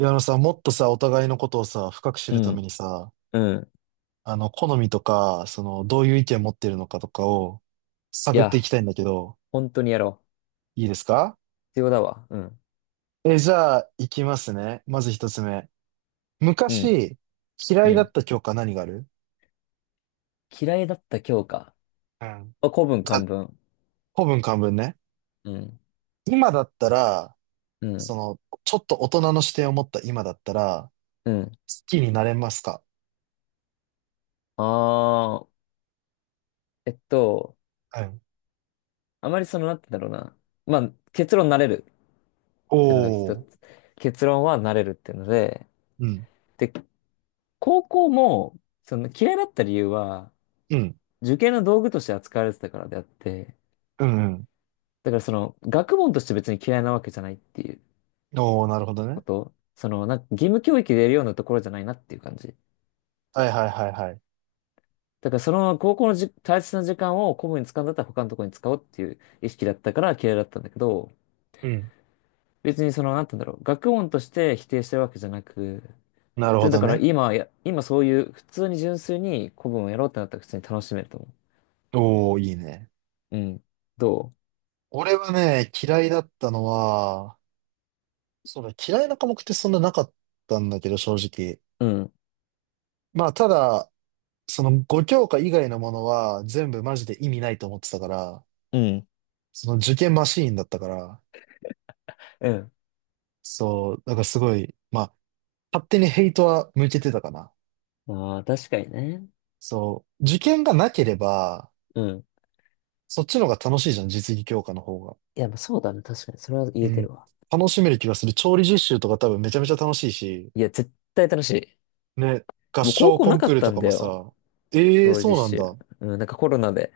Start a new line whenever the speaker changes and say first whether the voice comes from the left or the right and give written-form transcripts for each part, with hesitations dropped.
right: いや、あのさ、もっとさ、お互いのことをさ、深く知
left: う
right: るため
left: ん、
right: にさ、
left: うん。
right: 好みとか、どういう意見を持ってるのかとかを
left: い
right: 探ってい
left: や、
right: きたいんだけど、
left: 本当にやろう。
right: いいですか？
left: 必要だわ。うん、
right: じゃあ、いきますね。まず一つ目。
left: うん、
right: 昔、嫌
left: う
right: いだっ
left: ん。
right: た教科何がある？
left: 嫌いだった教科。
right: うん。
left: あ、古文、
right: じゃ
left: 漢
right: あ、
left: 文。
right: 古文漢文ね。
left: うん、
right: 今だったら、
left: う
right: そ
left: ん、
right: の、ちょっと大人の視点を持った今だったら、
left: うん。
right: 好きになれますか？
left: あー、えっと、
right: うん。
left: あまりその、なんて言うんだろうな。まあ、結論なれるっていうのが一
right: おー。
left: つ。結論はなれるっていうので、
right: うん。
left: で、高校も、その嫌いだった理由は、
right: うん。
left: 受験の道具として扱われてたからであって、
right: うんうん。
left: だからその、学問として別に嫌いなわけじゃないっていう。
right: おー、なるほど
left: こ
right: ね。
left: と、その、なんか義務教育でやるようなところじゃないなっていう感じ。
right: はいはいはいはい。
left: だからその高校の、大切な時間を公務に使うんだったら他のところに使おうっていう意識だったから嫌いだったんだけど、
right: うん、
left: 別にその、なんて言うんだろう、学問として否定してるわけじゃなく、
right: な
left: 普
right: る
left: 通
right: ほ
left: にだ
right: ど
left: から
right: ね。
left: 今はや、今そういう普通に純粋に古文をやろうってなったら普通に楽しめると思
right: おお、いいね。
left: う。うん。ど
right: 俺はね、嫌いだったのは、そうだ、嫌いな科目ってそんななかったんだけど、正直。
left: う、うん。
right: まあ、ただ、その5教科以外のものは全部マジで意味ないと思ってたから、
left: うん。
right: その受験マシーンだったから、
left: うん。
right: そう、だからすごい、まあ、勝手にヘイトは向けてたかな。
left: ああ、確かにね。
right: そう、受験がなければ、
left: うん。
right: そっちの方が楽しいじゃん、実技教科の方が。
left: いや、まあそうだね。確かに。それは言
right: う
left: えて
right: ん、
left: るわ。
right: 楽しめる気がする。調理実習とか多分めちゃめちゃ楽しいし、
left: いや、絶対楽しい。
right: ね、合
left: もう高
right: 唱
left: 校
right: コ
left: な
right: ン
left: か
right: クー
left: っ
right: ル
left: た
right: と
left: ん
right: か
left: だ
right: も
left: よ。
right: さ、ええ、
left: 料理
right: そうな
left: 実
right: ん
left: 習。
right: だ。
left: うん、なんかコロナで、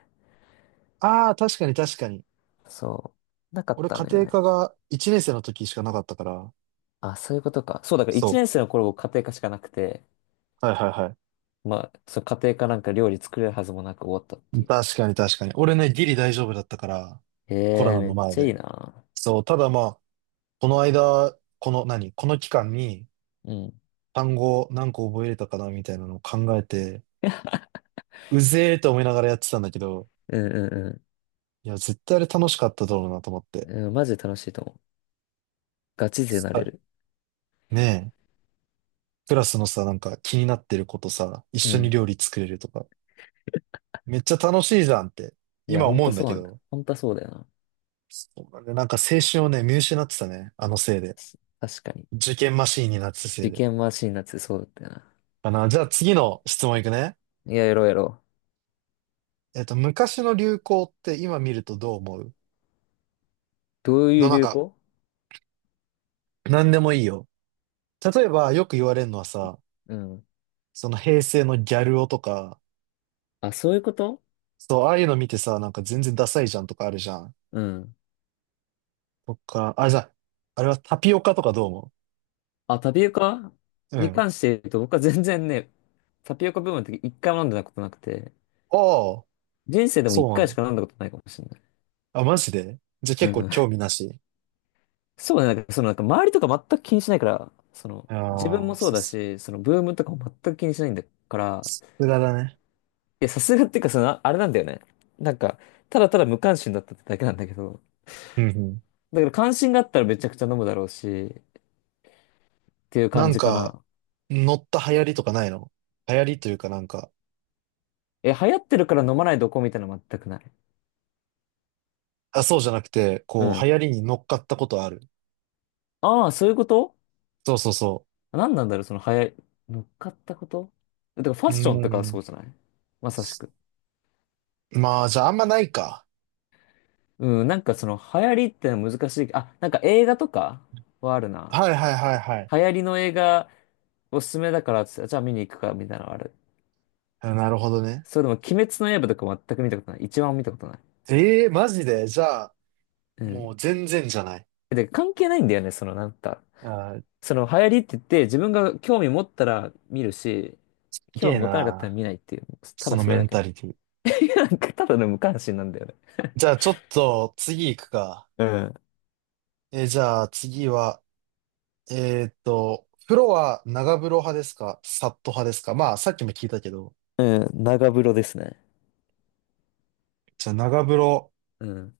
right: ああ、確かに確かに。
left: そう、なかっ
right: 俺、
left: た
right: 家
left: のよ
right: 庭
left: ね。
right: 科が1年生の時しかなかったから、
left: あ、そういうことか。そう、だから1
right: そ
left: 年生の頃僕家庭科しかなくて、
right: う。はいはいは
left: まあ、そう家庭科なんか料理作れるはずもなく終わったって
right: い。
left: いう。
right: 確かに確かに。俺ね、ギリ大丈夫だったから、
left: へ
right: コロ
left: え、
right: ナ
left: め
right: の
left: っ
right: 前
left: ちゃい
right: で。
left: いな。
right: そう、ただまあ、この間、この期間に
left: うん。
right: 単語何個覚えれたかなみたいなのを考えて、うぜーと思いながらやってたんだけど、
left: うんう
right: いや、絶対あれ楽しかっただろうなと思っ
left: ん
right: て。
left: うん。うん、マジで楽しいと思う。ガチ勢な
right: は
left: れ
right: い、
left: る。
right: ねえ。クラスのさ、なんか気になってることさ、一
left: う
right: 緒に
left: ん。
right: 料理作れるとか、めっちゃ楽しいじゃんって、
left: いや、
right: 今
left: ほん
right: 思う
left: と
right: んだ
left: そう
right: け
left: なんだ。
right: ど、
left: ほんとそうだよな。
right: そうなんだよ。なんか青春をね、見失ってたね、あのせいで。
left: 確かに。
right: 受験マシーンになってたせい
left: 受
right: で。
left: 験マシンなってそうだったよな。
right: かな。じゃあ次の質問いくね。
left: いや、やろうやろう。
right: 昔の流行って今見るとどう思う？
left: どうい
right: どう、
left: う
right: なん
left: 流
right: か、
left: 行、
right: なんでもいいよ。例えば、よく言われるのはさ、
left: うん。
right: その平成のギャル男とか、
left: あ、そういうこと、
right: そう、ああいうの見てさ、なんか全然ダサいじゃんとかあるじゃん。
left: うん。
right: とか、あ、じゃあ、あれはタピオカとかどう思
left: あ、タピオカ
right: うう
left: に
right: ん。
left: 関して言うと、僕は全然ね、タピオカブームの時一回も飲んだことなくて、
right: おー、
left: 人生でも
right: そ
left: 一
right: うなん
left: 回
right: だ。
left: しか飲んだことないかもしれない。
right: あ、マジでじゃあ
left: う
right: 結構
left: ん。
right: 興味なし。
left: そうね、なんか、そのなんか周りとか全く気にしないから、その、自分
right: あ
left: も
right: あ、
left: そうだし、そのブームとかも全く気にしないんだから、
right: さすがだね。
left: いや、さすがっていうか、その、あれなんだよね。なんか、ただただ無関心だったってだけなんだけど、
right: うんうん。
left: だから関心があったらめちゃくちゃ飲むだろうし、っていう
right: な
left: 感
right: ん
left: じか
right: か、
left: な。
right: 乗った流行りとかないの？流行りというかなんか、
left: え、流行ってるから飲まないどこみたいなの全くない。
right: あ、そうじゃなくて、
left: う
right: こう、流
left: ん。
right: 行りに乗っかったことある？
left: ああ、そういうこと、
right: そうそうそ
left: 何なんだろう、その早い、乗っかったこと、だからファ
right: う。
left: ッ
right: う
left: ションとかは
right: ん。
left: そうじゃない、まさしく。
right: まあ、じゃああんまないか。
left: うん、なんかその流行りってのは難しい。あ、なんか映画とかはあるな。
right: はいはいはいはい。
left: 流行りの映画、おすすめだからっつって、じゃあ見に行くか、みたいなのある。
right: あ、なるほどね。
left: それでも、鬼滅の刃とか全く見たことない。一番も見たことない。
right: ええ、マジでじゃあ、
left: う
right: もう
left: ん。
right: 全然じゃない。
left: で、関係ないんだよね、そのなんか。
right: あー、
left: その流行りって言って、自分が興味持ったら見るし、
right: すげ
left: 興
right: え
left: 味持たなかったら
right: な。
left: 見ないっていう。た
right: そ
left: だ
right: の
left: それ
right: メ
left: だ
right: ン
left: け。
right: タリティ。
left: なんかただの無関心なんだよね。
right: じゃあちょっと次行くか。
left: うん、
right: じゃあ次は、風呂は長風呂派ですかサット派ですか？まあ、さっきも聞いたけど、
left: うん、長風呂ですね。
right: じゃあ長風呂
left: うん。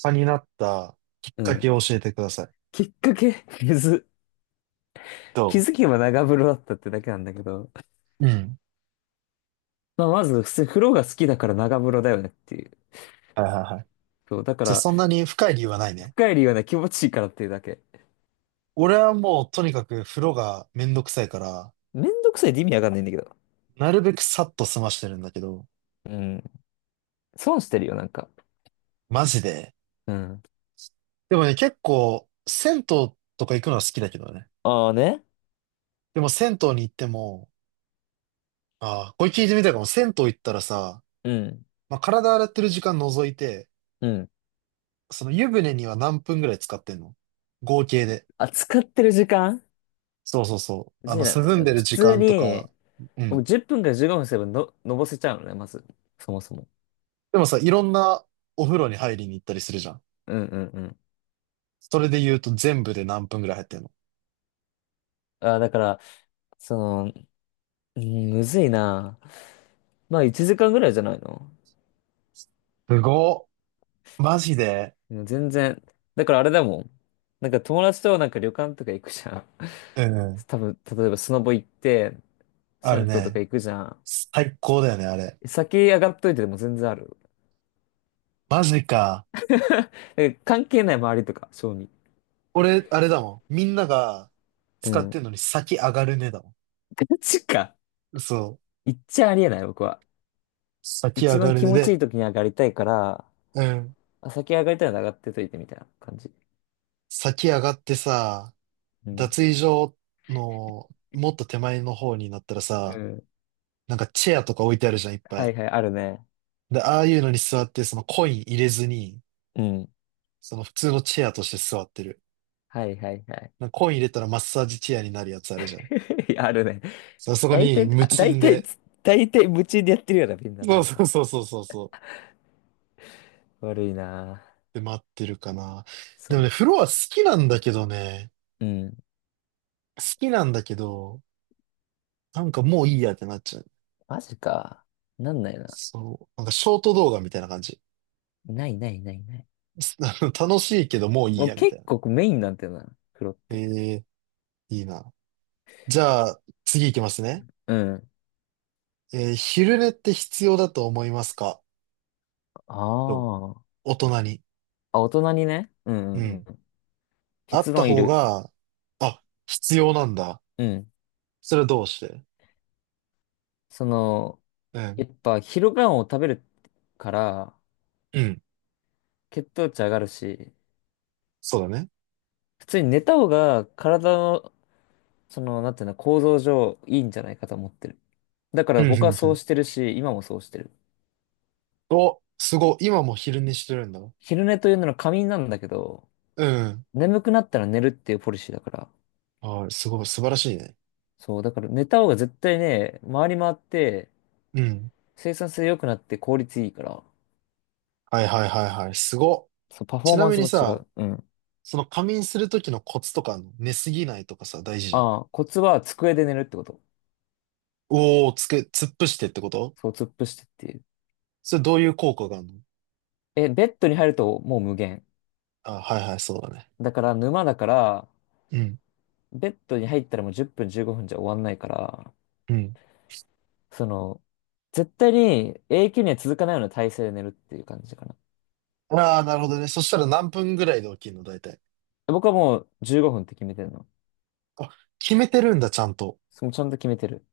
right: 派になったきっ
left: う
right: か
left: ん。
right: けを教えてください。
left: きっかけ、水。
right: ど
left: 気づけば長風呂だったってだけなんだけど。
right: う、うん。
left: まあ、まず、普通に風呂が好きだから長風呂だよねっていう。
right: はいはいはい。
left: そう、だか
right: じゃあ
left: ら、
right: そんなに深い理由はないね。
left: 深い理由はね、気持ちいいからっていうだけ。
right: 俺はもうとにかく風呂がめんどくさいから、
left: めんどくさいって意味わかんないんだけど。
right: なるべくさっと済ましてるんだけど、
left: うん。損してるよ、なんか。
right: マジで。
left: うん。
right: でもね、結構、銭湯とか行くのは好きだけどね。
left: ああね。
right: でも銭湯に行っても、ああ、これ聞いてみたいかも。銭湯行ったらさ、
left: うん。
right: まあ、体洗ってる時間除いて、
left: うん。
right: その湯船には何分ぐらい使ってんの？合計で。
left: あ、使ってる時間、
right: そうそうそう。
left: 別にな、
right: 涼んでる
left: 普
right: 時
left: 通
right: 間とか、
left: に、
right: う
left: もう
right: ん。
left: 10分から15分すればの、のぼせちゃうのね、まず。そもそも。
right: でもさ、いろんなお風呂に入りに行ったりするじゃん。
left: うんうんうん。
right: それで言うと全部で何分ぐらい入ってんの？
left: あ、だから、その、うん、むずいな。まあ、1時間ぐらいじゃないの。
right: すごっ。マジで。
left: もう全然。だからあれだもん。なんか友達となんか旅館とか行くじゃん。
right: うん。
left: 多分、例えばスノボ行って、
right: あ
left: 銭
right: る
left: 湯とか
right: ね。
left: 行くじゃん。
right: 最高だよね、あれ。
left: 先上がっといてでも全然ある。
right: マジか。
left: だから関係ない周りとか、正味。
right: 俺、あれだもん。みんなが
left: う
right: 使っ
left: ん。
right: てんのに先上がるねだも
left: ガチか。
right: ん。そう。
left: 行っちゃありえない、僕は。
right: 先
left: 一
right: 上が
left: 番
right: る
left: 気
right: ね
left: 持ちいい
right: で、
left: 時に上がりたいから、
right: うん。
left: あ、先上がりたいなら上がってといてみたいな感じ。
right: 先上がってさ、
left: うん。
right: 脱衣所のもっと手前の方になったら
left: う
right: さ、
left: ん。
right: なんかチェアとか置いてあるじゃん、いっぱ
left: は
right: い。
left: いはい、あるね。
right: で、ああいうのに座って、そのコイン入れずに、
left: うん。
right: その普通のチェアとして座ってる。
left: はいはいはい。
right: なんかコイン入れたらマッサージチェアになるやつあるじゃん。
left: あるね。
right: そう、そこ
left: 大
right: に
left: 体、
right: 無
left: あ大
right: 賃
left: 体
right: で。
left: 大体夢中でやってるような、みんな
right: そう
left: 誰と。
right: そうそうそうそうそう。
left: 悪いな。
right: で、待ってるかな。でもね、
left: そ
right: 風呂は好きなんだけどね。
left: う。うん。
right: 好きなんだけど、なんかもういいやってなっちゃう。
left: マジか。なんないな。
right: そう。なんかショート動画みたいな感じ。
left: ないないないない。
right: 楽しいけどもういい
left: もう
right: や、みたい
left: 結
right: な。
left: 構メインなんてな、風呂っ
right: え
left: て。
right: え、いいな。じゃあ、次行きますね。
left: うん。
right: 昼寝って必要だと思いますか？
left: あ
right: と、
left: あ。
right: 大人に。
left: あ、大人にね。うん
right: う
left: うん
right: ん。
left: うん。
right: あっ
left: 結
right: た
left: 論い
right: 方
left: る。
right: が、あ、必要なんだ。
left: うん。
right: それはどうして？
left: その、
right: うん。
left: やっぱ昼ご飯を食べるから、
right: うん。
left: 血糖値上がるし、
right: そうだね。
left: 普通に寝た方が体、その、なんていうの、構造上いいんじゃないかと思ってる。だか
right: うん、
left: ら
right: う
left: 僕は
right: ん、う
left: そう
right: ん。
left: してるし、今もそうしてる。
right: お、すごい。今も昼寝してるんだ。
left: 昼寝というのは仮眠なんだけど、
right: うん。
left: 眠くなったら寝るっていうポリシーだから。
right: はい、すごい。素晴らしいね。
left: そう、だから寝た方が絶対ね、回り回って
right: うん。
left: 生産性良くなって効率いいから。
right: はい、はい、はい、はい。すごっ。
left: そう、パフォ
right: ち
left: ー
right: な
left: マン
right: み
left: ス
right: に
left: も違
right: さ、
left: う。うん。
right: その仮眠するときのコツとかあんの？寝すぎないとかさ、大事じゃん。
left: ああ、コツは机で寝るってこと。
right: おー、突っ伏してってこと？
left: そう、突っ伏してっていう。
right: それどういう効果があるの？
left: え、ベッドに入るともう無限。
right: あ、はいはい、そうだね。
left: だから沼だから、
right: うん、
left: ベッドに入ったらもう10分15分じゅうごふんじゃ終わんないから、
right: うん。
left: その、絶対に永久には続かないような体勢で寝るっていう感じかな。
right: ああ、なるほどね。そしたら何分ぐらいで起きるの、大体。
left: 僕はもう15分って決めてるの。
right: あ、決めてるんだ、ちゃんと。
left: そのちゃんと決めてる。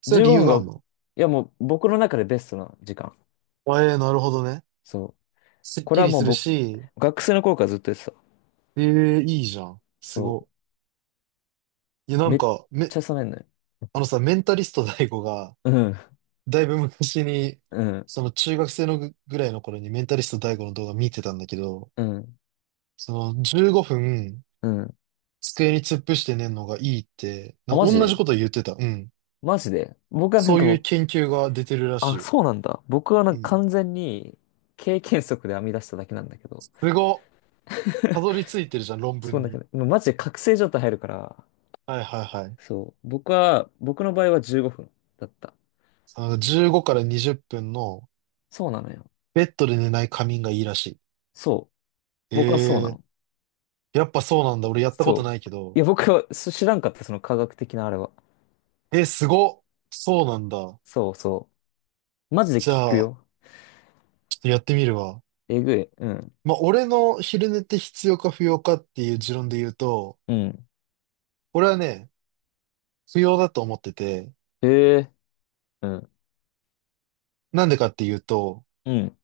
right: それ
left: 15
right: 理由
left: 分
right: があ
left: が、
right: んの？
left: いやもう僕の中でベストな時間。
right: あ、ええ、なるほどね。
left: そう。
right: すっ
left: こ
right: き
left: れは
right: り
left: も
right: す
left: う
right: る
left: 僕、
right: し、
left: 学生の頃からずっとやってた。
right: ええ、いいじゃん。す
left: そ
right: ごい。いや、な
left: う。
right: ん
left: めっ
right: か、
left: ちゃ冷めんのよ。
right: あのさ、メンタリスト大悟が、
left: うん、
right: だいぶ昔に、
left: うん、
right: その中学生のぐらいの頃にメンタリスト大悟の動画見てたんだけど、
left: うん、
right: その15分
left: うん。
right: 机に突っ伏して寝るのがいいって、
left: あ、マ
right: 同じ
left: ジ
right: こと言ってた。うん。
left: マジで僕はなん
right: そう
left: かも
right: いう
left: う、
right: 研究が出てるらしい
left: あ、
right: よ。
left: そうなんだ。僕はな
right: う
left: んか
right: ん。
left: 完全に経験則で編み出しただけなんだけど。
right: すごっ。たどり着いてるじゃん、論
left: そ
right: 文
left: うなんか
right: に。
left: ねもうマジで覚醒状態入るから、
right: はいはいはい。
left: そう。僕は、僕の場合は15分だった。
right: 15から20分の
left: そうなのよ。
right: ベッドで寝ない仮眠がいいらし
left: そう。
right: い。え
left: 僕はそうな
right: え、
left: の。
right: やっぱそうなんだ。俺やったこと
left: そ
right: ない
left: う。
right: け
left: い
right: ど。
left: や、僕はそ知らんかった、その科学的なあれは。
right: すごっ。そうなんだ。
left: そうそう。マジで
right: じ
left: 聞く
right: ゃあ、
left: よ。
right: ちょっとやってみるわ。
left: えぐい。うん。
right: まあ、俺の昼寝って必要か不要かっていう持論で言うと、
left: うん。
right: 俺はね、不要だと思ってて、
left: へえ。うん。
right: なんでかっていうと、
left: うん。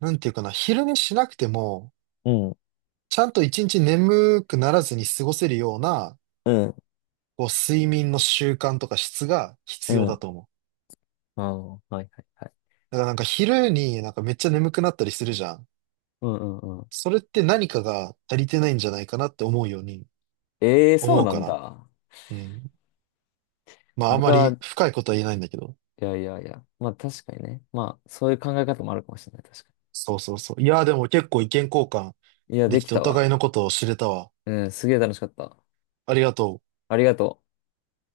right: なんていうかな、昼寝しなくても、
left: うん。
right: ちゃんと一日眠くならずに過ごせるような
left: うん。
right: こう、睡眠の習慣とか質が必
left: う
right: 要だ
left: ん。
right: と思う。
left: ああ、はいはいはい。
right: だからなんか昼になんかめっちゃ眠くなったりするじゃん。
left: うんうんうん。
right: それって何かが足りてないんじゃないかなって思うように
left: ええ、そう
right: 思う
left: な
right: か
left: ん
right: な。
left: だ。
right: うん。まああま
left: 僕
right: り
left: は、
right: 深いことは言えないんだけど。
left: いやいやいや。まあ確かにね。まあ、そういう考え方もあるかもしれない。確か
right: そうそうそう。いやーでも結構意見交換
left: に。いや、
right: で
left: で
right: き
left: き
right: てお
left: た
right: 互
left: わ。
right: いのことを知れたわ。
left: うん、すげえ楽しかった。
right: ありがとう。
left: ありがとう。